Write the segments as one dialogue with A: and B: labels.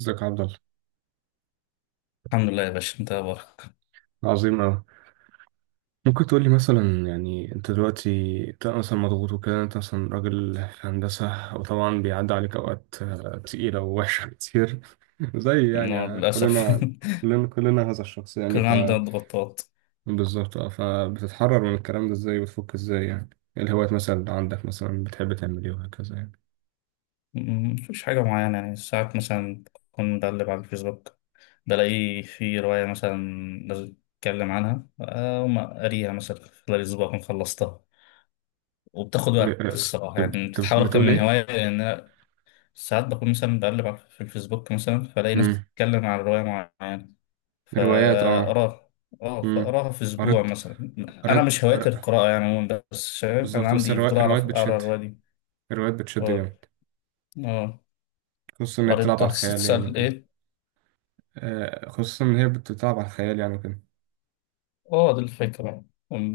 A: ازيك يا عبد الله.
B: الحمد لله يا باشا، انت إيه اخبارك؟
A: عظيم أوي. ممكن تقول لي مثلا يعني أنت دلوقتي أنت مثلا مضغوط وكده، أنت مثلا راجل في هندسة وطبعا بيعدي عليك أوقات تقيلة ووحشة كتير زي يعني
B: انا للاسف.
A: كلنا. كلنا هذا الشخص يعني
B: كان عندنا ضغوطات.
A: بالظبط. أه، فبتتحرر من الكلام ده إزاي وتفك إزاي يعني. إيه الهوايات مثلا اللي عندك، مثلا بتحب تعمل إيه وهكذا يعني.
B: مفيش حاجه معينه، يعني ساعات مثلا كنت بقلب على الفيسبوك، بلاقي في روايه مثلا لازم اتكلم عنها، اقوم قاريها مثلا، خلال اسبوع اكون خلصتها. وبتاخد وقت
A: آه،
B: الصراحه،
A: آه،
B: يعني
A: أنت
B: بتتحول اكتر
A: بتقول
B: من
A: إيه؟
B: هوايه، لان انا ساعات بكون مثلا في الفيسبوك مثلا، فلاقي ناس
A: مم.
B: بتتكلم عن روايه معينه
A: روايات أه.
B: فأقراها. اه،
A: مم.
B: فأقراها في أسبوع
A: قريت
B: مثلا. أنا
A: قريت
B: مش هوايتي
A: قر-
B: القراءة يعني عموما، بس فاهم أنا
A: بالظبط. بس
B: عندي فضول
A: الروايات
B: أعرف أقرا
A: بتشد.
B: الرواية دي.
A: الروايات بتشد
B: اه،
A: جامد.
B: اه،
A: خصوصا إن هي
B: قريت
A: بتلعب على الخيال يعني
B: تسأل
A: وكده.
B: إيه؟
A: خصوصا إن هي بتلعب على الخيال يعني وكده.
B: اه، دي الفكرة.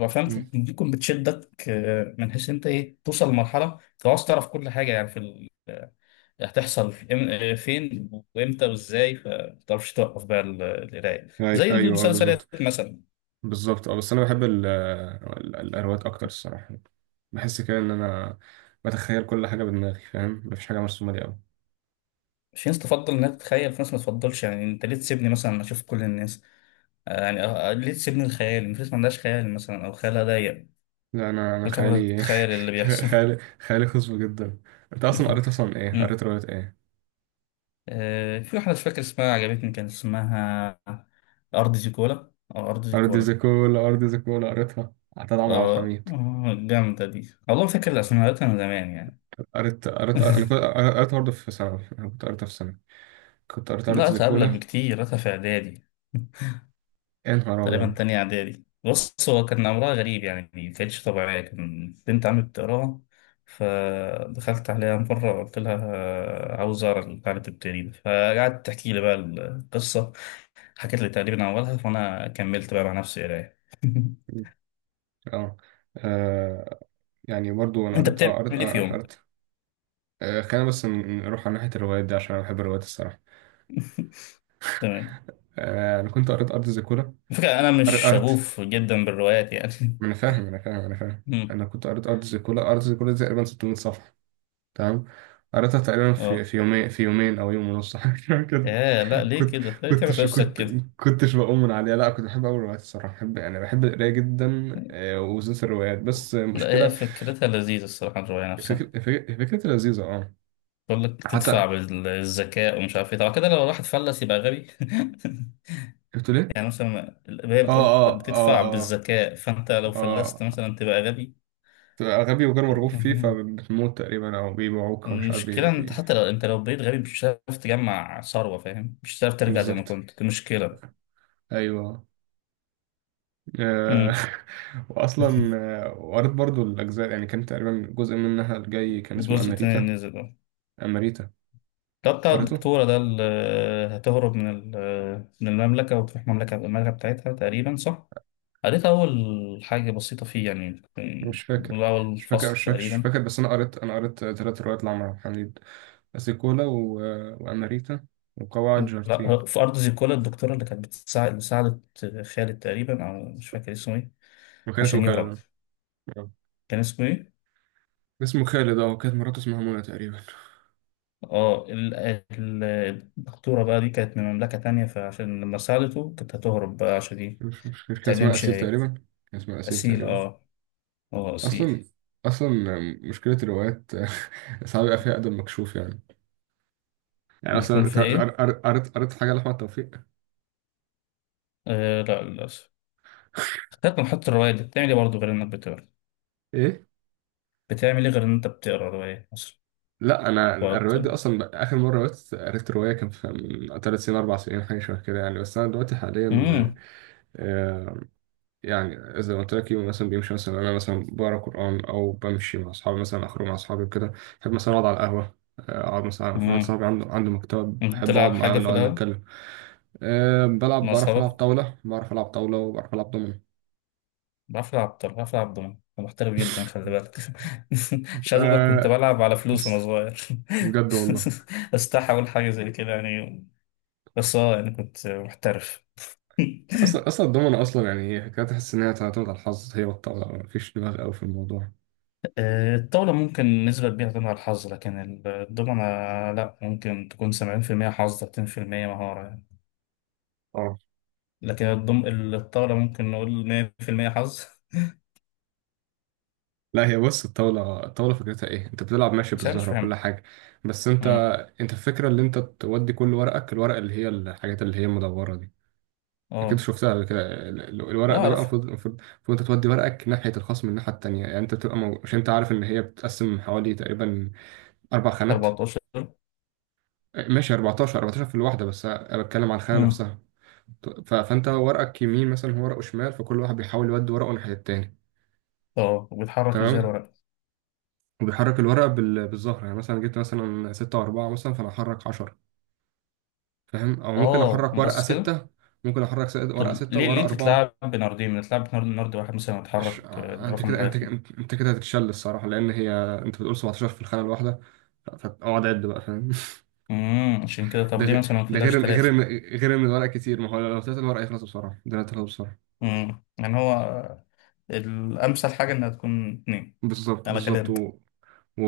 B: فهمت،
A: مم.
B: ممكن بتشدك من حيث أنت إيه، توصل لمرحلة أنت عاوز تعرف كل حاجة، يعني في ال... آه، هتحصل في فين وإمتى وإزاي، فمتعرفش توقف بقى القراية، زي
A: أيوه،
B: المسلسلات
A: بالظبط.
B: مثلا.
A: بالظبط أه، بس أنا بحب الأرواق أكتر الصراحة يعني. بحس كده إن أنا بتخيل كل حاجة بدماغي، فاهم، مفيش حاجة مرسومة لي أوي.
B: في ناس تفضل انها تتخيل، في ناس ما تفضلش، يعني انت ليه تسيبني مثلا اشوف كل الناس؟ يعني ليه تسيبني الخيال؟ الناس ما عندهاش خيال مثلا، او خيالها ضيق.
A: لا، أنا
B: كنت عارفة
A: خيالي.
B: تتخيل اللي بيحصل.
A: خيالي خصب جدا. أنت أصلا قريت أصلا إيه؟
B: أمم.
A: قريت رواية إيه؟
B: في واحدة مش فاكر اسمها، عجبتني. كان اسمها أرض زيكولا، أو أرض
A: أرض
B: زيكولا.
A: زيكولا. قريتها عطاء عمرو عبد
B: اه.
A: الحميد.
B: جامدة دي والله، فاكر الأسماء، قريتها من زمان يعني.
A: قريت قريت أنا كنت قريتها برضه في ثانوي، أنا كنت قريتها في ثانوي. كنت قريت أرض
B: لا، قريتها قبلك
A: زيكولا.
B: بكتير، قريتها في إعدادي،
A: يا نهار
B: تقريبا
A: أبيض.
B: تانية إعدادي. بص هو كان أمرها غريب يعني، ما كانتش طبيعية. كان بنت عمي بتقراها، فدخلت عليها مرة قلت لها عاوز أقرا البتاع اللي بتبتدي ده، فقعدت تحكي لي بقى القصة. حكيت لي تقريبا أولها، فأنا كملت بقى مع نفسي قراية.
A: اه، آه، يعني برضو انا
B: أنت
A: قريت اه،
B: بتعمل إيه في يوم؟
A: قريت. خلينا بس نروح على ناحية الروايات دي، عشان انا بحب الروايات الصراحة.
B: تمام.
A: انا كنت قريت ارض زيكولا.
B: الفكرة أنا
A: قريت
B: مش
A: قريت
B: شغوف جدا بالروايات يعني.
A: ما انا فاهم.
B: مم.
A: انا كنت قريت ارض زيكولا. ارض زيكولا دي تقريبا 600 صفحة. تمام. قريتها تقريبا
B: أه.
A: في يومين، يومين او يوم ونص، حاجة شبه كده.
B: يا لا، ليه
A: كنت
B: كده؟ ليه تعمل
A: كنتش
B: نفسك
A: كنت
B: كده؟
A: كنتش بقوم من عليها. لا كنت بحب اول الروايات الصراحة، بحب انا بحب القراية جدا. وبالذات الروايات، بس
B: لا هي
A: المشكلة...
B: فكرتها لذيذة الصراحة، الرواية نفسها.
A: فكرة، لذيذة اه.
B: بقول لك تدفع
A: حتى
B: بالذكاء ومش عارف ايه، طبعا كده لو الواحد فلس يبقى غبي.
A: قلت،
B: يعني مثلا هي
A: اه
B: بتقول لك
A: اه اه
B: بتدفع بالذكاء، فانت لو
A: اه
B: فلست
A: اه،
B: مثلا تبقى غبي.
A: تبقى غبي وغير مرغوب فيه فبتموت تقريبا او بيبيعوك ومش عارف بي
B: المشكلة انت
A: بي
B: حتى لو بقيت غبي مش هتعرف تجمع ثروة، فاهم، مش هتعرف ترجع زي ما
A: بالظبط،
B: كنت، دي مشكلة.
A: ايوه، آه،
B: مم.
A: واصلا. وقريت برضو الاجزاء يعني، كان تقريبا جزء منها الجاي كان اسمه
B: الجزء
A: اماريتا.
B: التاني نزل ده
A: اماريتا
B: ده بتاع
A: قريته.
B: الدكتورة ده اللي هتهرب من من المملكة، وتروح المملكة بتاعتها تقريبا، صح؟ قريت أول حاجة بسيطة فيه يعني،
A: مش فاكر
B: من أول فصل
A: مش
B: تقريبا.
A: فاكر، بس انا قريت، ثلاث روايات لعمر عبد الحميد: اسيكولا و... واماريتا وقواعد
B: لا
A: جارتين.
B: هو في أرض زيكولا الدكتورة اللي كانت بتساعد، اللي ساعدت خالد تقريبا، أو مش فاكر اسمه إيه،
A: وكان اسمه
B: عشان يهرب.
A: خالد. آه.
B: كان اسمه إيه؟
A: اسمه خالد اه، وكانت مراته اسمها منى تقريبا.
B: آه ال- الدكتورة بقى دي كانت من مملكة تانية، فعشان لما ساعدته كانت هتهرب بقى، عشان دي
A: مش مش مش كان اسمها
B: متتعلمش
A: الأسيل
B: هي.
A: تقريبا. كان اسمها الأسيل
B: أسيل،
A: تقريبا.
B: آه. آه، أسيل.
A: أصلا أصلا مشكلة الروايات، ساعات بيبقى فيها أدب مكشوف يعني. يعني مثلا
B: بيكون
A: أنت
B: فيها إيه؟
A: قريت حاجة لأحمد توفيق؟
B: آه لا، للأسف. خدت من حط الرواية دي بتعمل إيه برضه غير إنك بتقرا؟
A: ايه؟
B: بتعمل إيه غير إن أنت بتقرا رواية أصلا؟
A: لا، أنا
B: وقت-
A: الروايات دي أصلا آخر مرة قريت رواية كان في من تلات سنين، أربع سنين، حاجة شبه كده يعني، بس أنا دلوقتي حاليا...
B: مم.
A: آه، يعني زي ما قلت لك، يوم مثلا بيمشي مثلا أنا مثلا بقرا قرآن أو بمشي مع أصحابي، مثلا أخرج مع أصحابي وكده، بحب مثلا أقعد على القهوة. أقعد مثلا في واحد
B: مم.
A: صاحبي عنده مكتبة، بحب
B: بتلعب
A: أقعد معاه
B: حاجة في
A: ونقعد
B: الأول؟
A: نتكلم. أه بلعب،
B: مع
A: بعرف ألعب
B: أصحابك؟
A: طاولة، وبعرف ألعب دومينو.
B: بعرف العب دومنة، أنا محترف جدا، خلي بالك. مش عايز اقول لك كنت
A: أه
B: بلعب على فلوس
A: بص،
B: وانا صغير.
A: بجد والله.
B: استحى اقول حاجة زي كده يعني، بس اه يعني كنت محترف.
A: أصلا الدومينو أصلا يعني هي حكاية، تحس إن هي تعتمد على الحظ، هي والطاولة، مفيش دماغ أوي في الموضوع.
B: الطاولة ممكن نسبة كبيرة تعتمد على الحظ، لكن الدومنة لا، ممكن تكون 70% حظ، 30% مهارة يعني.
A: اه،
B: لكن الطاولة ممكن نقول 100% حظ.
A: لا هي بص، الطاولة فكرتها إيه، أنت بتلعب ماشي
B: مش عارف، مش
A: بالزهرة وكل
B: فاهم.
A: حاجة. بس أنت...
B: مم.
A: أنت الفكرة اللي أنت تودي كل ورقك، الورق اللي هي الحاجات اللي هي المدورة دي، أكيد
B: اه،
A: شفتها قبل كده.
B: اه،
A: الورق ده بقى
B: عارف.
A: المفروض، أنت تودي ورقك ناحية الخصم، الناحية التانية يعني. أنت بتبقى مش، أنت عارف إن هي بتتقسم حوالي تقريبا أربع خانات،
B: 14.
A: ماشي، 14، 14 في الواحدة، بس أنا بتكلم على الخانة
B: مم.
A: نفسها. فأنت ورقك يمين مثلا، هو ورقه شمال، فكل واحد بيحاول يودي ورقه ناحية التاني.
B: اه، وبيتحرك ازاي
A: تمام.
B: الورق؟
A: وبيحرك الورقة بالظهر. يعني مثلا جبت مثلا ستة وأربعة مثلا، فأنا أحرك عشرة، فاهم، أو ممكن
B: اه،
A: أحرك ورقة
B: بس كده؟
A: ستة، ممكن أحرك ورقة
B: طب
A: ستة
B: ليه
A: وورقة
B: ليه
A: أربعة.
B: تتلعب بناردين؟ ما تتلعب بنارد، نارد واحد مثلا
A: عش...
B: يتحرك
A: أنت
B: الرقم
A: كده،
B: اللي
A: أنت
B: هيطلع.
A: أنت أنت كده هتتشل الصراحة، لأن هي أنت بتقول 17 في الخانة الواحدة، فأقعد عد بقى، فاهم.
B: عشان كده. طب
A: ده
B: ليه
A: غير
B: مثلا ما
A: ده
B: تلاش
A: غير إن غير
B: ثلاثة؟
A: إن غير إن الورق كتير، ما هو لو طلعت الورق يخلص بسرعة، ده هيخلص بسرعة.
B: يعني هو الامثل حاجة انها تكون اتنين،
A: بالظبط
B: على
A: بالظبط
B: كلامك.
A: و... و...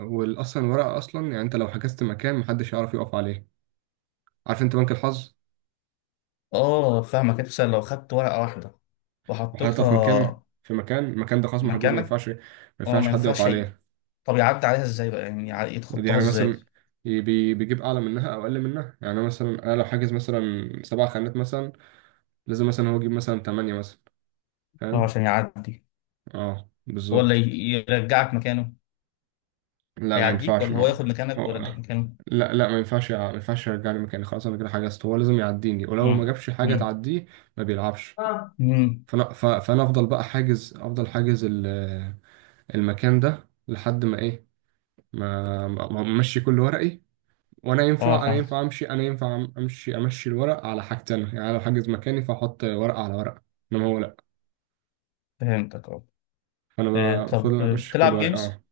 A: والأصلا الورقة أصلا يعني، أنت لو حجزت مكان محدش يعرف يقف عليه. عارف، أنت بنك الحظ.
B: اه، فاهمك، انت مثلا لو خدت ورقة واحدة
A: وحاططها في مكان،
B: وحطيتها
A: المكان ده خلاص محجوز، ما
B: مكانك.
A: ينفعش،
B: اه، ما
A: حد يقف
B: ينفعش
A: عليه.
B: طب يعدي عليها ازاي بقى، يعني يتخطاها
A: يعني
B: ازاي؟
A: مثلا بيجيب أعلى منها أو أقل منها. يعني أنا مثلا، أنا لو حاجز مثلا سبع خانات مثلا، لازم مثلا هو يجيب مثلا تمانية مثلا،
B: اه،
A: فاهم؟
B: عشان يعدي؟
A: أه
B: ولا
A: بالظبط.
B: يرجعك مكانه؟
A: لا ما
B: هيعديك
A: ينفعش،
B: ولا هو
A: ما
B: ياخد مكانك
A: هو
B: ويرجعك مكانه؟
A: لا، لا ما ينفعش ما ينفعش يرجعني مكاني، خلاص أنا كده حجزت، هو لازم يعديني، ولو ما
B: امم
A: جابش حاجة
B: امم
A: تعديه ما بيلعبش.
B: اه. مم.
A: فانا افضل بقى حاجز المكان ده لحد ما ايه، ما ما- ما امشي كل ورقي. وانا ينفع انا
B: فاهم،
A: ينفع امشي انا ينفع أم- امشي، الورق على حاجتين، يعني لو حاجز مكاني فاحط ورقه على ورقه، انما هو لا.
B: فهمتك. اه.
A: فانا بفضل
B: طب
A: امشي كل
B: بتلعب
A: ورقه
B: جيمز؟
A: اه.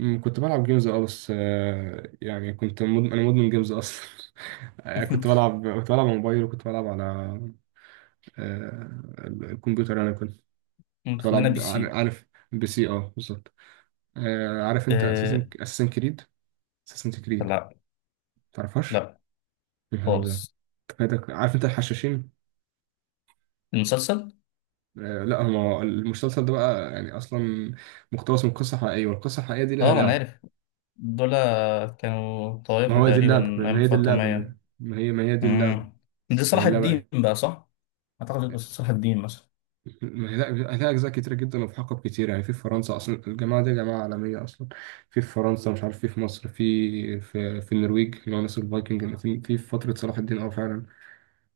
A: أمم، كنت بلعب جيمز اه، بس يعني كنت مدمن، انا مدمن جيمز اصلا. كنت بلعب، على موبايل، وكنت بلعب على الكمبيوتر. انا كنت كنت
B: خلينا
A: بلعب.
B: PC.
A: عارف بي سي؟ اه بالظبط. آه عارف انت
B: آه،
A: اساسن كريد؟
B: لا،
A: تعرفهاش؟
B: لا،
A: يا نهار أبيض.
B: خالص.
A: أنت فايتك. عارف انت الحشاشين؟
B: المسلسل.
A: آه لا، هو المسلسل ده بقى يعني اصلا مقتبس من قصه حقيقيه، والقصه الحقيقيه دي لها
B: اه، ما انا
A: لعبه.
B: عارف، دول كانوا
A: ما
B: طائفة
A: هو دي
B: تقريبا
A: اللعبه، ما
B: ايام
A: هي دي اللعبه ما هي
B: الفاطمية.
A: ما هي ما هي دي اللعبه
B: امم دي
A: ما هي
B: صلاح
A: اللعبه
B: الدين
A: ايه.
B: بقى، صح؟ اعتقد، بس صلاح الدين مثلا.
A: ما هي لا، لها اجزاء كتيره جدا وفي حقب كتير يعني. في فرنسا اصلا، الجماعه دي جماعه عالميه اصلا. في فرنسا، مش عارف، في مصر، في النرويج، اللي هو ناس الفايكنج، في فتره صلاح الدين اه فعلا،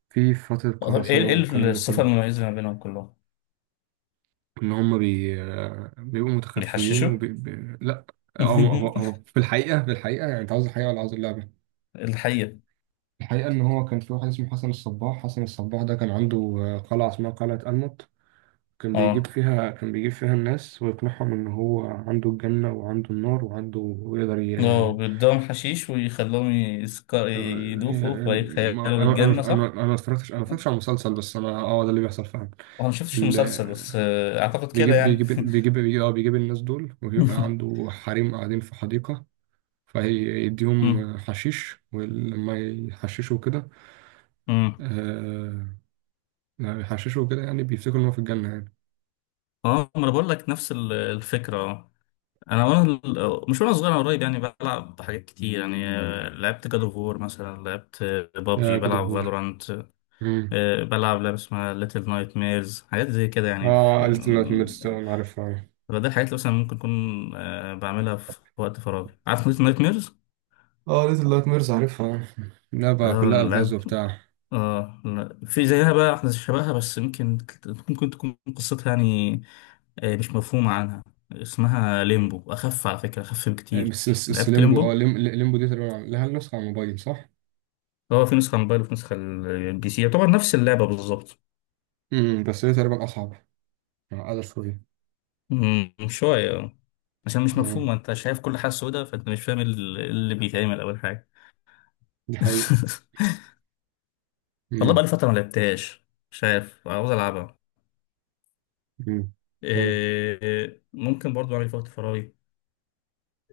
A: في فتره
B: طب ايه
A: قراصنه والكلام ده
B: الصفة
A: كله.
B: المميزة ما بينهم كلهم؟
A: ان هم بيبقوا متخفيين
B: بيحششوا.
A: لا. هو هو هو في الحقيقه، يعني انت عاوز الحقيقه ولا عاوز اللعبه؟
B: الحقيقة.
A: الحقيقه ان هو كان في واحد اسمه حسن الصباح، حسن الصباح ده كان عنده قلعه اسمها قلعه الموت. كان بيجيب
B: اه،
A: فيها، الناس ويقنعهم ان هو عنده الجنه وعنده النار وعنده، ويقدر
B: اه، بيدوهم حشيش ويخلوهم يسكر يدوخوا فيتخيلوا الجنة، صح؟
A: انا ما اتفرجتش، على المسلسل، بس انا اه ده اللي بيحصل فعلا.
B: وانا ما شفتش
A: ال...
B: المسلسل، بس اعتقد كده
A: بيجيب
B: يعني.
A: بيجيب بيجيب بيجيب، آه بيجيب الناس دول، وبيبقى عنده حريم قاعدين في حديقة،
B: مم.
A: فيديهم حشيش، ولما يحششوا كده...
B: مم.
A: آه، لما يحششوا كده يعني بيفتكروا إن هو في الجنة يعني.
B: اه، ما انا بقول لك نفس الفكره. اه. انا مش وانا صغير، انا قريب يعني بلعب حاجات كتير يعني. لعبت جاد اوف وور مثلا، لعبت
A: يا
B: بابجي،
A: كده
B: بلعب
A: بور.
B: فالورانت،
A: مم.
B: بلعب لعبه اسمها ليتل نايت ميرز، حاجات زي كده يعني
A: اه
B: في
A: قالت إن أنا ميرس،
B: مم،
A: أنا عارفها.
B: فده الحاجات اللي مثلا ممكن اكون بعملها في وقت فراغي. عارف ليتل نايت
A: اه قالت إن ميرس عارفها. لا بقى كلها ألغاز
B: ميرز؟
A: وبتاع.
B: اه، لا، في زيها بقى احنا شبهها، بس يمكن ممكن تكون قصتها يعني مش مفهومة عنها. اسمها ليمبو، أخف على فكرة، أخف بكتير.
A: بس
B: لعبت
A: ليمبو اه،
B: ليمبو.
A: ليمبو دي تقريبا لها النسخة على الموبايل صح؟
B: هو في نسخة موبايل وفي نسخة الـPC، يعتبر نفس اللعبة بالظبط.
A: مم. بس هي تقريبا أصعب، أقل شوية.
B: شوية. آه. عشان مش
A: اه
B: مفهومة، أنت شايف كل حاجة سودة، فأنت مش فاهم اللي بيتعمل أول حاجة.
A: دي حقيقة.
B: والله
A: مم.
B: بقالي فترة ما لعبتهاش، مش عارف، عاوز ألعبها.
A: مم. تمام.
B: إيه، ممكن برضو أعمل في وقت فراغي.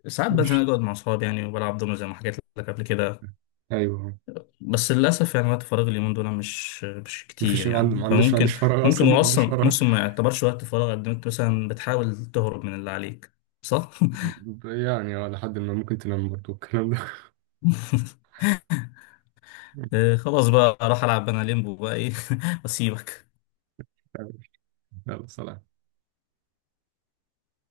B: ساعات بنزل
A: ماشي.
B: اقعد مع اصحابي يعني، وبلعب دومينو زي ما حكيت لك قبل كده.
A: ايوه.
B: بس للاسف يعني، وقت فراغي اليومين دول مش
A: مفيش،
B: كتير يعني،
A: ما عنديش،
B: فممكن.
A: فراغ
B: ممكن
A: اصلا، ما
B: هو
A: عنديش
B: اصلا
A: فراغ.
B: ممكن ما يعتبرش وقت فراغ، قد ما انت مثلا بتحاول تهرب من اللي عليك، صح؟
A: يعني اه، لحد ما ممكن تنام برضه الكلام ده.
B: خلاص بقى اروح العب انا ليمبو بقى ايه. واسيبك.
A: يلا سلام.